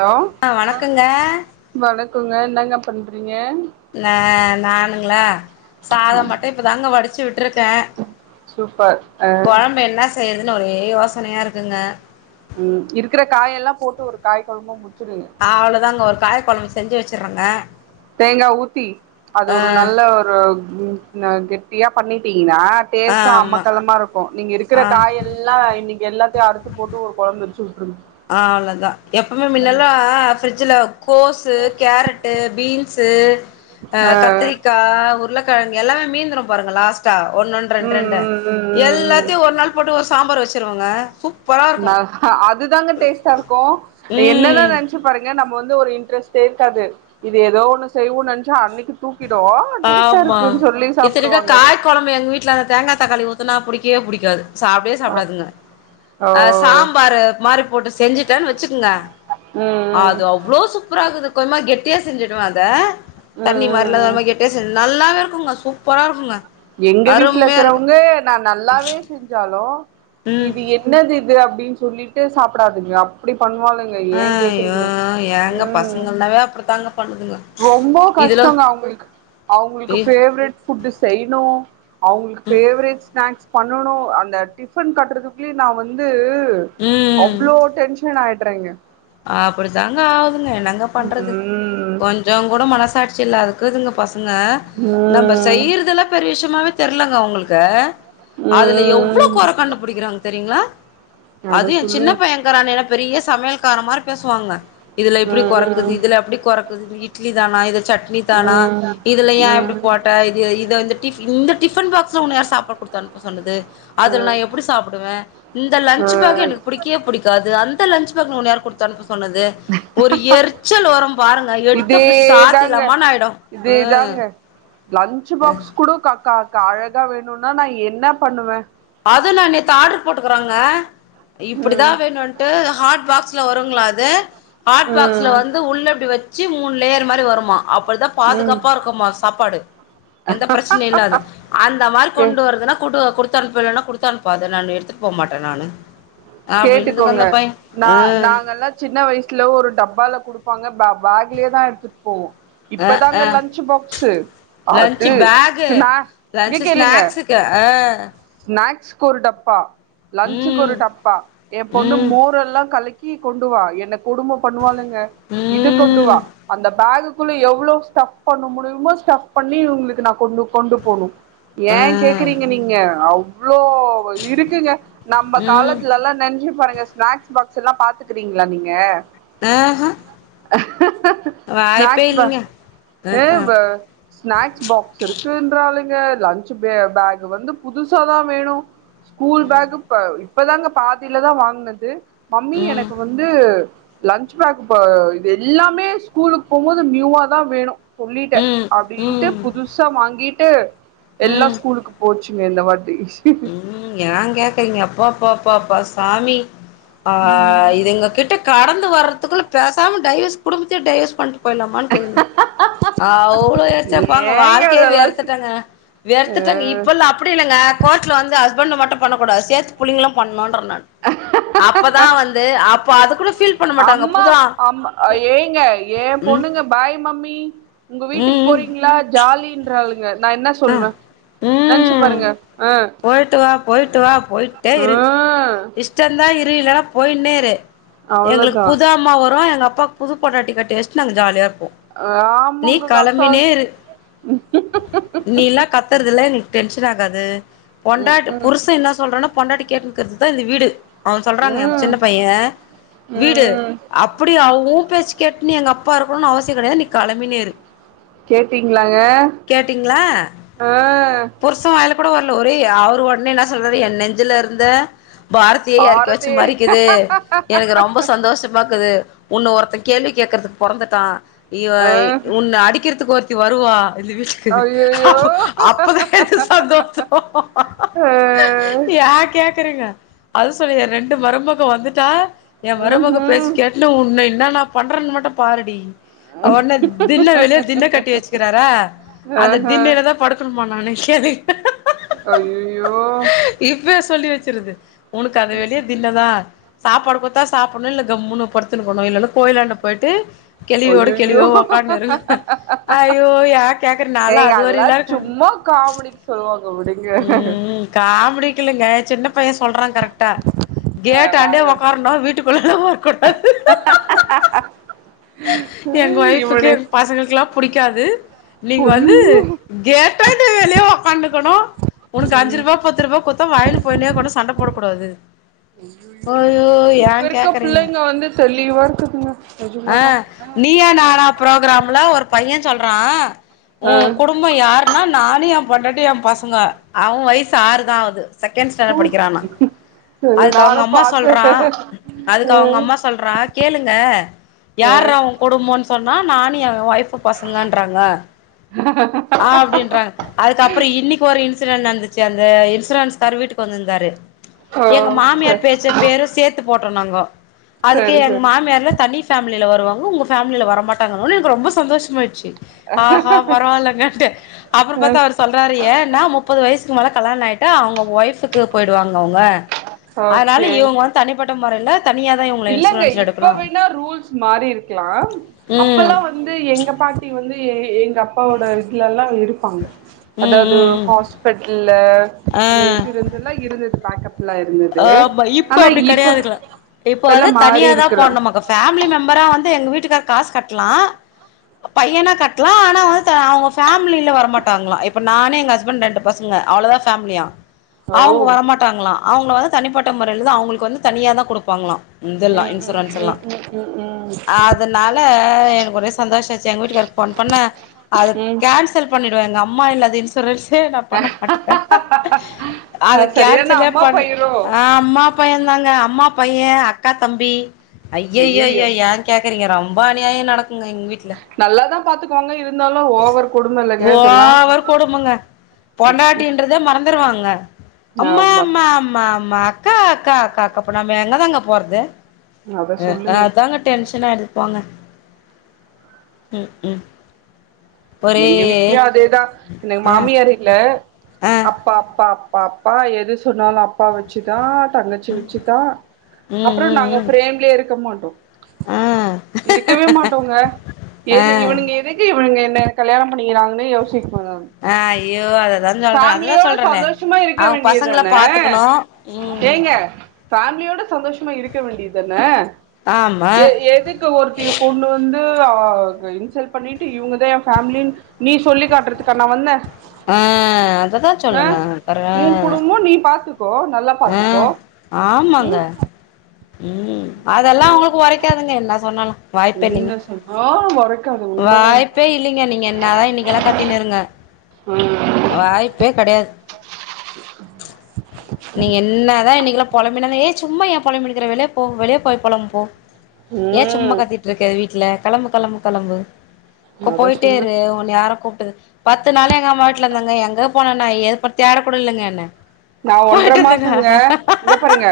Hello ஆ வணக்கங்க வணக்குங்க என்னங்க பண் நா நானுங்களா சாதம் மட்டும் இப்பதாங்க வடிச்சு விட்டுருக்கேன் சூப்பர் அ கொழம்பு என்ன செய்யுதுன்னு ஒரே யோசனையா இருக்குங்க ம் இருக்கிற காய எல்லாம் போட்டு ஒரு காய் குழம்ப முடி அவ்வளவுதான்ங்க ஒரு காய குழம்ப செஞ்சி வச்சு வச்சுறங்க தேங்காய் ஊத்தி அது ஒரு நல்ல ஒரு ந கெட்டியா பண்ணிட்டீங் ஆ டேஸ்டும் ஆமா அம்மக்களமா இருக்கும் நீங்க இருக்கிற ஆ காயெல்லாம் இன்னிக்கு எல்லாத்தையும் அறுத்து போட்டு ஒரு கொழம்பு வச்சு விட்டுருங்க ஆ அவ்ளவுதான் எப்பவுமே மின்னல்லாம் ப்ரிட்ஜ்ல்ல கோசு கேரட்டு பீன்ஸு, அ, ஆ கத்திரிக்காய் உருள ல கழங்கு எல்லாமே மீந்துரு பாருங்க லாஸ்ட்டா ஒன்ன ஒன்னு ரெண்டு ம் ரெண்டு ம் ம் ம் ம் எல்லாத்தையு ஒரு நாள் போட்டு ஒரு சாம்பார் வச் ருவங்க சூப் நா ஆ அது இதுதாங்க டேஸ்டா இருக்கு என்னன்ன ம் நினச்சு பாருங்க நம்மக் வந்து ஒரு இன்ட்ரெஸ்டே இருக்காது இது ஏதோ ஒன்னு செய்வோன்னு நினச்ச அன்னைக்கு சூப் ஆமா இத்தனைக்கு சாப்டுவாங்க காய்குழம்பு எங்க வீட்டுல அந்த தேங்கா தக்காளி ஊத்துனா புடிக் கவே பிடிக்காது சாப்பிடவே ஓ ம் சாப்பிடதுங்க ஆ சாம்பார் மாரி போட்டு செஞ்சுட்டேனு வச்சுக்கேங்க ம் ம் அது அவ்ளோ சூப்பர இக்குது கொஞ்சமாது கெட்டி யா செஞ்சுடுவ அத உம் தண்ணி மாரிலா உம் உம் கொஞ்சமா கெட்டியா நல்லாவே இருக்குங்க சூப்பர இருக்குங்க எங்க வீட்டுல அருமையா இருக்கு இருக்கிறவங்க நா நல்லாவே செஞ்சாலு ம் இது என்னது இது அப் படின்னு சொல்லிட்டு சாப்பிடாதுங்க அப்படி பண்ணுவனுங்க ஏன் ஐயோ கேக்குறீங்க உ ஏங்க பசங்கனாவே அப்டித்தாங்க பண்ணுதுங்க ரொம்ப இதுல கஷ்டங்க அவங்களுக்கு அவங்களுக்கு பேவரட் ஃபுட் செய் அவங்க பேவரட்ஸ் ஸ்நாக் க்ஸ் பண்ணனு அந்த டிஃபன் கட்டுறதுக்குல்லயே நா வந்து து அவ்ளோ டென்ஷன் ஆயிட் ட்றாங்க அப்டித்தாங்க ஆகுதுங்க என்னங்க பண்றது ம் கொஞ்சோ கூட மனசாட்சி இல்லாது க்துங்க பச ங்க நம்ம ம் செய்யுறதெல்லா பெரிய விஷயமாவே தெர்லங்க அவங்களுக்கு அதுல எவ்ளோ கொற ம் கண்டுபுடிக்கிறாங்க தெரியுங்ளா அத அதும் ஏ சின்ன சொல்லுங்க பையங் இருக்கிறானே என்ன பெரிய சமையல் கார மாரி பேசுவாங்க இதுல இப்புடி கொற இக்குது ம் இதுல அப்புடி கொற இக்குது இட்லிதான இது சட்னி தானா ம் இதுல ஏ இப்புடி ம் போட்ட இதோ இந்த டிஃப் இந்த டிஃபன் பாக்ஸ்ல உன்ன யார் சாப்பாடு குடுத்தனுப்ப சொன்னது அதுல நா ம் எப்படி சாப்பிடுவே இந்த ஆ லன்ச் பேக் எனக்கு புடிக்கவே புடிக்காது அந் த லன்ச் பேக்ல உன்ன யார் குடுத்தனுப்ப சொன்னது ஒரு எரிச்சல் வரும் பாருங்க எடுத்து அப்டே இதேதாங்க சாத்திட்லாமா ஆயிடு இதேதாங்க லன்ச் ம் பாக்ஸ் கூட க க அழகா வேணுனா நா என்ன பண்ணுவே அது நா நே து ஆட்ரு போட்டுக்கறங்க இப்டிதா ம் வேணுன்ட்டு ஹாட் பாக்ஸ் [unintelligible] வருங்ளா அது ஹாட் பாக்ஸ்ல ம் வந்து உள்ள இப்டி வ சு மூணு லேயர் மாரி வருமா அப்படதா ம் பாதுகாப்பா இருக்குமா சாப்பாடு எந்த பிரச்சனையு இல்லாது அந்த மாரி கே கொண்டு வருதுன்னா கொண்டு குடு த்து அனுப்பலன்னா குடுத்தனுப்பாத நா னு எடுத்துட்டு போ மாட்டே நானு அப்டின்னுதுங்க கேட்டுக்கோங்க அந்த பைய நா நாங்கலா சின்ன வயசுல ஒரு டப்பால குடு ப்பாங்க பா பேக்லேயே தா எடுத்துட் போவோ ஆ ஆ இப்பதாங்க ஆ லன்ச் பாசு லன்ச் அது பேகு ஸ்நாக் இங்க லன்ச் கேளுங்க ஸ்நாக்ஸுக்கு ஆ ஸ்நாக்ஸ் கு ஒரு டப்பா லன்சுக்கு ம் ஒரு டப்பா ஏ பொண்ணு ம் மோரெல்லா கலக்கி கொண்டு வா எனக்கு கொடும பண்ணுவாளுங்க இது கொண்டு ம் வா அந்த பேக்குக்கு குள்ள எவ்ளோ ஸ்டஃப் பண்ண முடியுமோ ஸ்டஃப் பண்ணி இவுங்களுக்கு நா கொண்டு கொண்டு போணு ஆ ஏன் கேக்குறீங்க நீங்க அவ் வ்ளோ இருக்குங்க நம்ம ம் காலத்துலலா பாருங்க ஸ்நாக்ஸ் பாக்ஸலா பாத்துக்கிறீங்ளா நீங்க ஆஹ [inaudible] ஸ்நாக்ஸ் பாக்ஸ் ஆ ஸ்நாக்ஸ் பாக்ஸ் இருக்குன்றா [unintelligible] லஞ்சு பே பேக் வந்து புதுசாதா வேணு ஸ்கூல் ம் பேஹூ ப இப்பதாங்க பா பாதிலதா வாங்னது மம்மி ம் எனக்கு வந்து லன்ச் பேக் ப இது எல்லாமே ஸ்கூலுக்கு போம்போது நியூவா தா வேணு சொல்லிட்டே ம் அப்டின்ட்டு ம் புதுசா வாங்கி ட்டு எல்லா ம் ஸ்கூலுக்கு போச்சு சுங்க இந்த வாட் ம் ஏன் கேக்குரீங்க அப்பா அப்பா பப்பப்ப சாமி ஆ இதுங்க கிட்ட கடந்து வர்றதுக்குள்ள பேச சாம டைவஸ் குடும்பத்தயே டைவர்ஸ் பண்ண [unintelligible] அவ்ளோ எச்ச போங்க ஏங்க வாழ்க்கையே இதெல்லா வெறுத்துட்டங்க வெறுத்துட்டாங்க ஆ இப்பல்லா அப்டி இல்லங்க கோர்ட்ல வந்து ஸ்பண்ட மட்டு பண்ண கூடா சேத்து புள்ளைங்களு பண்ணு [unintelligible] அப்தா வந்து அப்ப அது கூட ஃபீல் பண்ண மாட்டாங்க அம்மா புது அம் ஏங்க ஏன் ம் பொண்ணுங்க பாய் மம்மி மி உங்க வீட்டுக்கு ம் போறீங்ளா ஜாலின்றாளுங்க நா என்ன ஆ சொல்வ நெனச்சு ம் பாருங்க போயிட்டு வா போயிட்டு வா போயிட்டே ஆ இரு இஷ்டந்தா இரு ரு இல்லனா போயினே இரு எங்ளுக்கு அவ்ளோதா புது அம்மா வரு எங்க அப்பாக்கு புது பொண்டாட்டி கட்டி வச்சிட்டு நாங்க ஜாலியாருப்போ ஆமங்க [unintelligible] இரு [unintelligible] பொண்டாடி புர்ஷ என்ன சொல்றானோ பொண்டாட்டி கேட்டு இருக்கறதுதா இந்த வீடு அவன் சொல்றாங்க என் ம் சின்ன பையன் ம் வீடு ம் அப்படி அவு பேச்சு கேட்னு எங்க அப்பா இருக்கணுனு அவசிய கெடையாது நீ கெளமினேரு கேட்டீங்ளாங்க ஆ [unintelligible] ஒரே அவர் ஒட்னே என்ன சொல்றாரு என் நெஞ்சிலருந்த பாரத்தயே எறக்கி வச்ச பாரதி மாரிக்குது எனக்கு ரொம்ப சந்தோஷமா க்குது ஒன்ன ஒருத்த கேள்வி கே்கறதுக்கு பொறந்துட்டா இ ஆ உன்ன அடிக்கறதுக்கு ஒருத்த தி வருவா [unintelligible] ஐயையோ அப்ப அப்ப தா எனக்கு சந்தோ ஆ ஏன் கேக் க்றீங்க அது சொல்லி ரெண்டு மருமக வந்துட்டா என் மருமக பேசி ம்ஹூம் கேட்டு உன்ன என்னன்னா பண்றன் மட்டு பாருடி ஒன்னே திண்ண வெளிய திண்ண கட்டி வச்சுக்குறாரா அந்த ஆஹ திண்ணைல தா படுக்கணு [unintelligible] அய்யயோ இப்பவே சொல்லி வச்சிருது உனக்கு அ வெளிய [unintelligible] சாப்பாடு குடுத்தா சாப்புட்ணு இல்ல கம்ன்னு படுத்துருக்கணு இல்லனா கோயிலாண்ட போயிட்டு கெழவியோட அய்யயயோ கெழவியோ உக்காந்துனு இரு ஐயோ ஏ கேக்குற நாலா ஏங்க அது அதெல்லா வரையிலா இருக்காங்க சும்மா காமெடிக்கு சொல்லுவாங்க உடு ம் ம் காமெடிக்கில்லிங்க ஏ சின்ன பையன் சொல்றாங்க கரெக்டா ஆ கேட்டாண்டயே வாய ஒக்காரனு வீட்டுக்குள்ளலா வரக்கூடாது எங்க ம் வய்ஃபுக்கு இவனு பசங்களுக்லா பிடிக் க்காது நீங்க வந்து அய்யய்யோ கேட்டாண்ட வெளிய உக்காந்துக்கணு உனக்கு அஞ்சுரூவா ம் பத்து ரூவா குட்த்தா வாங்கினு போய்னே இருக்கணு சண்ட போட க்க கூடாது அய்யோ இப்ப ஏன் இருக்க கேக்குறீங்க பிள்ளைங்க வந்து தெளிவா இருக்குதுங்க ஆ நெஜமாதா நீயா நானா புரோக்ராம்ல ஒரு பையன் சொல்ற [unintelligible] ஓ ஆ குடும்போ யாருன்னா நானு ஏன் பொ ண்டாட்டி என் பசங்க அவ வயசு ஆறுதா ஆவுது செகண்ட் ஸ்டாண்டர்ட் ம் படிக்கிறானா சரி அதுக்கு அவங்க நானு அம்மா பாத்தே சொல்றா அதுக்கு ஆ அவங்க அம்மா சொல்றா கேளுங்க ஆ யார்ரா ஒன் கொடும்போ சொன்னா நானு ஏன் ஒய்ஃப் பசங்கன்றாங்க அப்டின்றாங்க அதுக்கப்ற இன்னைக்கு ஒரு இன்ஸ் ன்ட் நடந்துச்சு அந்த இன்சூரன்ஸ் கார் வீட்டுக்கு வந்துருந்தாரு ஓ எங்க மாமியார் சரி பேச்ச பேரு சேத்து போட்ருந்தாங்கோ அதுக்கு எங்க சரி மாமியார்ல தனி [unintelligible] மில வருவாங்க உங்க ஃபேமிலில வர மாட்டாங்கனோ எனக்கு ரொம்ப சந்தோஷமாய்டுச்சி ஆஹா பரவால்லங்கண்ட்ட அப்ற பாத்தா சரி அவர் சொல்றாரு ஏன்னா முப் மேல கல்யாண ஆயிட்டா அவங்க ஒய்ஃபுக்கு போயிடுவாங்க அவுங்க ஆ அதனால ஓகே இவங்க வந்து தனிப்பட்ட மொறைல இல்லங்க இப்ப வேணா ரூல்ஸ் மாறிருக்கலா ம் அப்பல்லா வந்து எங்க பாட்டி வந்து எங்க அப்பாவோட இதுலலா இருப்பாங்க ம் அதாது ம் ம் ஹாஸ்பெட்டில் அந்த ஆ இன்சூரன்ஸ் எல்லா இருந்தது பேக்கப் ஆமா இப்ப அப்டி கெடையாதுங்லா இப்பெல்லா போது மாறி தனியா தா இருக்கலா போணுமாக்கு பேமிலி மெம்பரா வந் எங்க வீட்டுக்கார் காசு கட்லா பையனா கட்லா ஆனா அவுங்கவத்த அவங்க பேமிலில வரமாட்டாங்களா இப்ப நானே எங்க ஹஸ்பண்ட் ரெண்டு பசங்க அவ்ளோதா பேமிலியா ஓ அவுங்க வரமாட்டாங்களா அவுங்ல வந்து தனிப்பட்ட முறையில தா அவுங்ளுக்கு வந்து தனியா தா குடுப்பாங்களா இந்துல்லா ம் ம் இன்சூரென்ஸ்லா ம் ம் ம் ம் அதனால எனக்கு ஒரே சந்தோஷ சேர் எங்க வீட்டுக்காருக்கு ஃபோன் பண்ணா அது ம் கேன்சல் பண்ணி எங்க அம்மா இல்லாத இன்சூரன்ஸ் தெ நா பண்ண பட்டுக அத ஆ சரியான கேன்சலே அம்மா பயிரோ ஆஹ் அம்மா பையேதாங் அம்மா பையே அக்கா தம்பி ஐயையோ அய்யய்யயோ ஏ கேக்றீங்க ரொம் அம்பானியாயு நடக் ங்க எங் வீட்ல பாத்துகுவாங்க இவு ஓவர் கொடுமங்க ம் ம் பொண்டாட்டின்றத மறந்துருவாங்க அம்மா ஆமா அம்மா அம்மா அம்மா அக்கா அக்கா அக்கக்கா அப்போ நம்ப எங்கதாங்க போறது அத அஹ் சொல்லுங்க அதாங்க டென்ஸ் என்னானு போங்க உம் உம் எங்க வீட்லயு அதேதா எனக்கு ஆ மாமியார் இல்ல ஆ அப்பா அப்பா அப்பா அப்பா எது சொன்னாலு அப்பா வெச்சுட்தா தங்கச்சி வச்சு தா ம் அப்ரோ ம் நாங்க ம் பிரேம்லே இருக்க மாட்டோ ஆ இருக்கவே மாட்டோங்க ஆ ஏது இவுனுங்க ஆ இதுக்கு இவுனுங்க கல்யணம் நீங்க நாகனு யோஷ்சிட்ருப்பாக ஐயோ அத ஃபேலியோட சந்தோஷமா இருக்க பசங்கள வேண்டியதானே பாத்துக்கணு ம் ஏங்க ஃபேமிலியோட சந்தோஷமா இருக்க வேண்டிதானே ஆமா ஏ எதுக்கு ஒருத்திய கொண்டு வந்து இன்சல்ட் பண்ணிட்டு இவுங்கதா ஏ ஃபேமிலின் நீ சொல்லி காட்றதுக்கா நா வந்தே ஆஹ் அததா ஆ சொல்லுங்க அப்பறோ உ குடும்போ நீ பாத்துக்கோ நல்லா பாத்துக்கோ ஆஹ் ஆமாங்க ம் உம் அதெல்லா அவுங்ளுக்கு ஒறைக்காதுங்க என்ன சொன்னாலு வாய்ப்பே இல்லிங்க என்ன சொன்னாலு ஒரைக்காது உண்மதாங்க வாய்ப்பே இல்லைங்க நீங்க என்னாதான் இன்னிக்கெல்லாம் கத்தனி இருங்க ம் வாய்ப்பே கடையாது நீங்க என்ன தான் இன்னைக்கெல்லாம் பொலம்பினதே சும்மா ஏ பொலம்படிய இருற வெளிய போ வெளிய போய் போலாம் போ ஏன் சும்மா ம் கத்திட்டு இருக்க வீ ட்ல களம்பு களம்பு களம்பு அத போயிட்டே சொல்லு இரு உன்ன யார பத்து நாாளும் எங்க அம்மா வீட்டுல இருந்தாங்க எங்க போனனா ஏது ப தேட கூடல்லைங்க என்ன நான் ஒன்றரை போயிட்டு வந்தங்க மாசங்க இங்க பாருங்க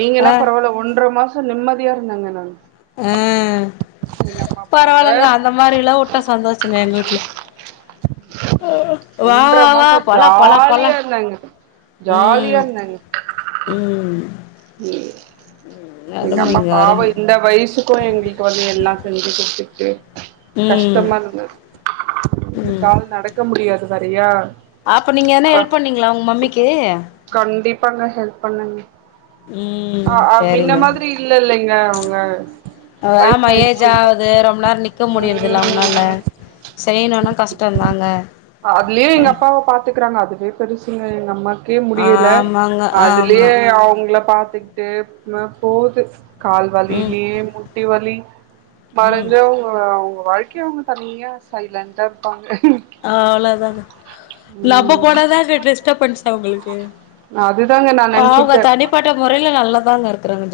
நீங்க ஆ என்ன பரவால ஒன்ற ஒரு மாசம் நிம்மதியா இருந்தங்க நான் உம் அப்பாவோட பரவாயில்லங்க அந்த மாரிலாம் வுட்டா சந்தோஷம்தா எங்க வீட்டுல ஒன்ற வா வா மாசம் போலா போலா போலா ஜாலியா இருந்தாங்க ம் ஜாலியா இருந்தாங்க ம் இ எங்க அம்மா அருமைங்க அரும பாவம் இந்த வயசுக்கும் எங்களுக்கு வந்து எல்லாம் செஞ்சு கொடுத்து ச ம் கஷ்டமா இருந்தது ம் கால் நடக்க முடியாது வரியா அப்ப நீங்க என்ன ஹெல்ப் பண்ணீங்களா உங்க மம்மிக்கு பண்ணங்க ம் சரி மின்ன மாதிரி இல்ல இல்லைங்க [unintelligible] வே மயேஜ் வயசாயிடுச்சு ஆகுது ரொம்ப நேரம் நிக்க முடியறதுல அவுங்களால ம் செய்யணும்னா கஷ்டம் தாங்க அ இருக்கறாங்க அதுவே பெருசுங்க எங்க அம்மாக்கு துக்கே முடியல ஆமாங்க ஆமா அதுலயே அவுங்கள பாத்த ட்டு ந போது கால் ம் வலிலியே முட்டி வலி ம் மறந்து அவுங் அவுங்க வாழ்க்கை அவுங்க தனியா சைலன்ட்டா இருப்பாங்க. அவ்ளோதாங்க நம்ம ம் போனாதாங்க டிஸ்டபன்ஸ் அவங்ளுக்கு அதுதாங்க நா அவங்க நெனச்சுக்கிட்டே தனிப்பட்ட முறைல நல்லா தாங்க இருக்றாங்க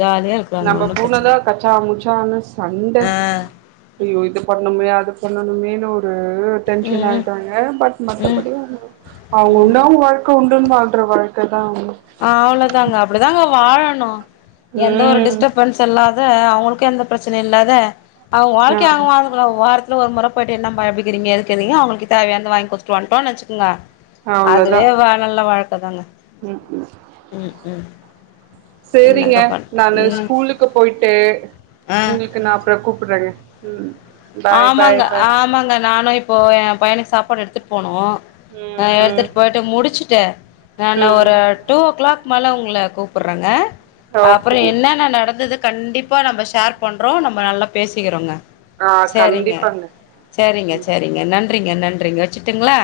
நம்ப பூனதா கச்சா முச்சானு சண்ட ஆ அய்யோ இது பண்ண முயா அது பண்ணணுமேனு ஒரு ஹு டென்ஷன் ம் ஆயிட்ராங்க பட் ம் மத்தபடி அவங்க அவங்க உண்டு அவங்க வாழ்க்க உண்டுன் வாழ்ற வாழ்க்க தா ஆ அவ்ளோதாங்க அப்டிதாங்க வாழ னு எந்த ஒரு ம் டிஸ்டர்பன்ஸ் இல்லாத அவங்களுக்கு எந்த பிரச்சன இல்லாத அவங்க ஆ வாழ்க்கைய அவங்க வாழ்ந்து [unintelligible] வார் ல ஒரு முற போய்ட்டு என்னப்பா எப்டி க்கிறீங்க எதுக்கு தேவையானத வாங்கி குடுத்துட் வன்ட்டோனு வச்சுக்கிங்க அவ்ளோதா அதுவே வேற [unintelligible] வாழ்க்க தாங்க ம் ம் ம் ம் சேரிங்க என்னங்க பண் நானு ம் ஸ்கூலுக்கு போயிட்டு ஆ ஒங்ளுக்கு நா அப்றொ கூப்ட்றேங்க ம் பாய் பாய் ஆமாங்க பாய் ஆமாங்க நானு இப்போ ஏ பையனுக்கு சாப்பாடு எடுத்துட் போனோ நா ம் ம் எடுத்துட் போய்ட்டு முடிச்சுட்டே நானு ம் ஒரு டூ ஓ கிளாக் மேல உங்ள கூப்ட்றேங்க அப்றொ ஓகேங்க என்ன னா நடந்துது கண்டிப்பா நம்ம ஷேர் பண்றோ நம்ம நல்லா பேசிக்கிறோங்க ஆ சேரிங்க கண்டிப்பாங்க சே ம் ரிங்க சேரிங்க நன்றி நன்றிங்க நன்றிங்க வச்சுட்டுங்ளா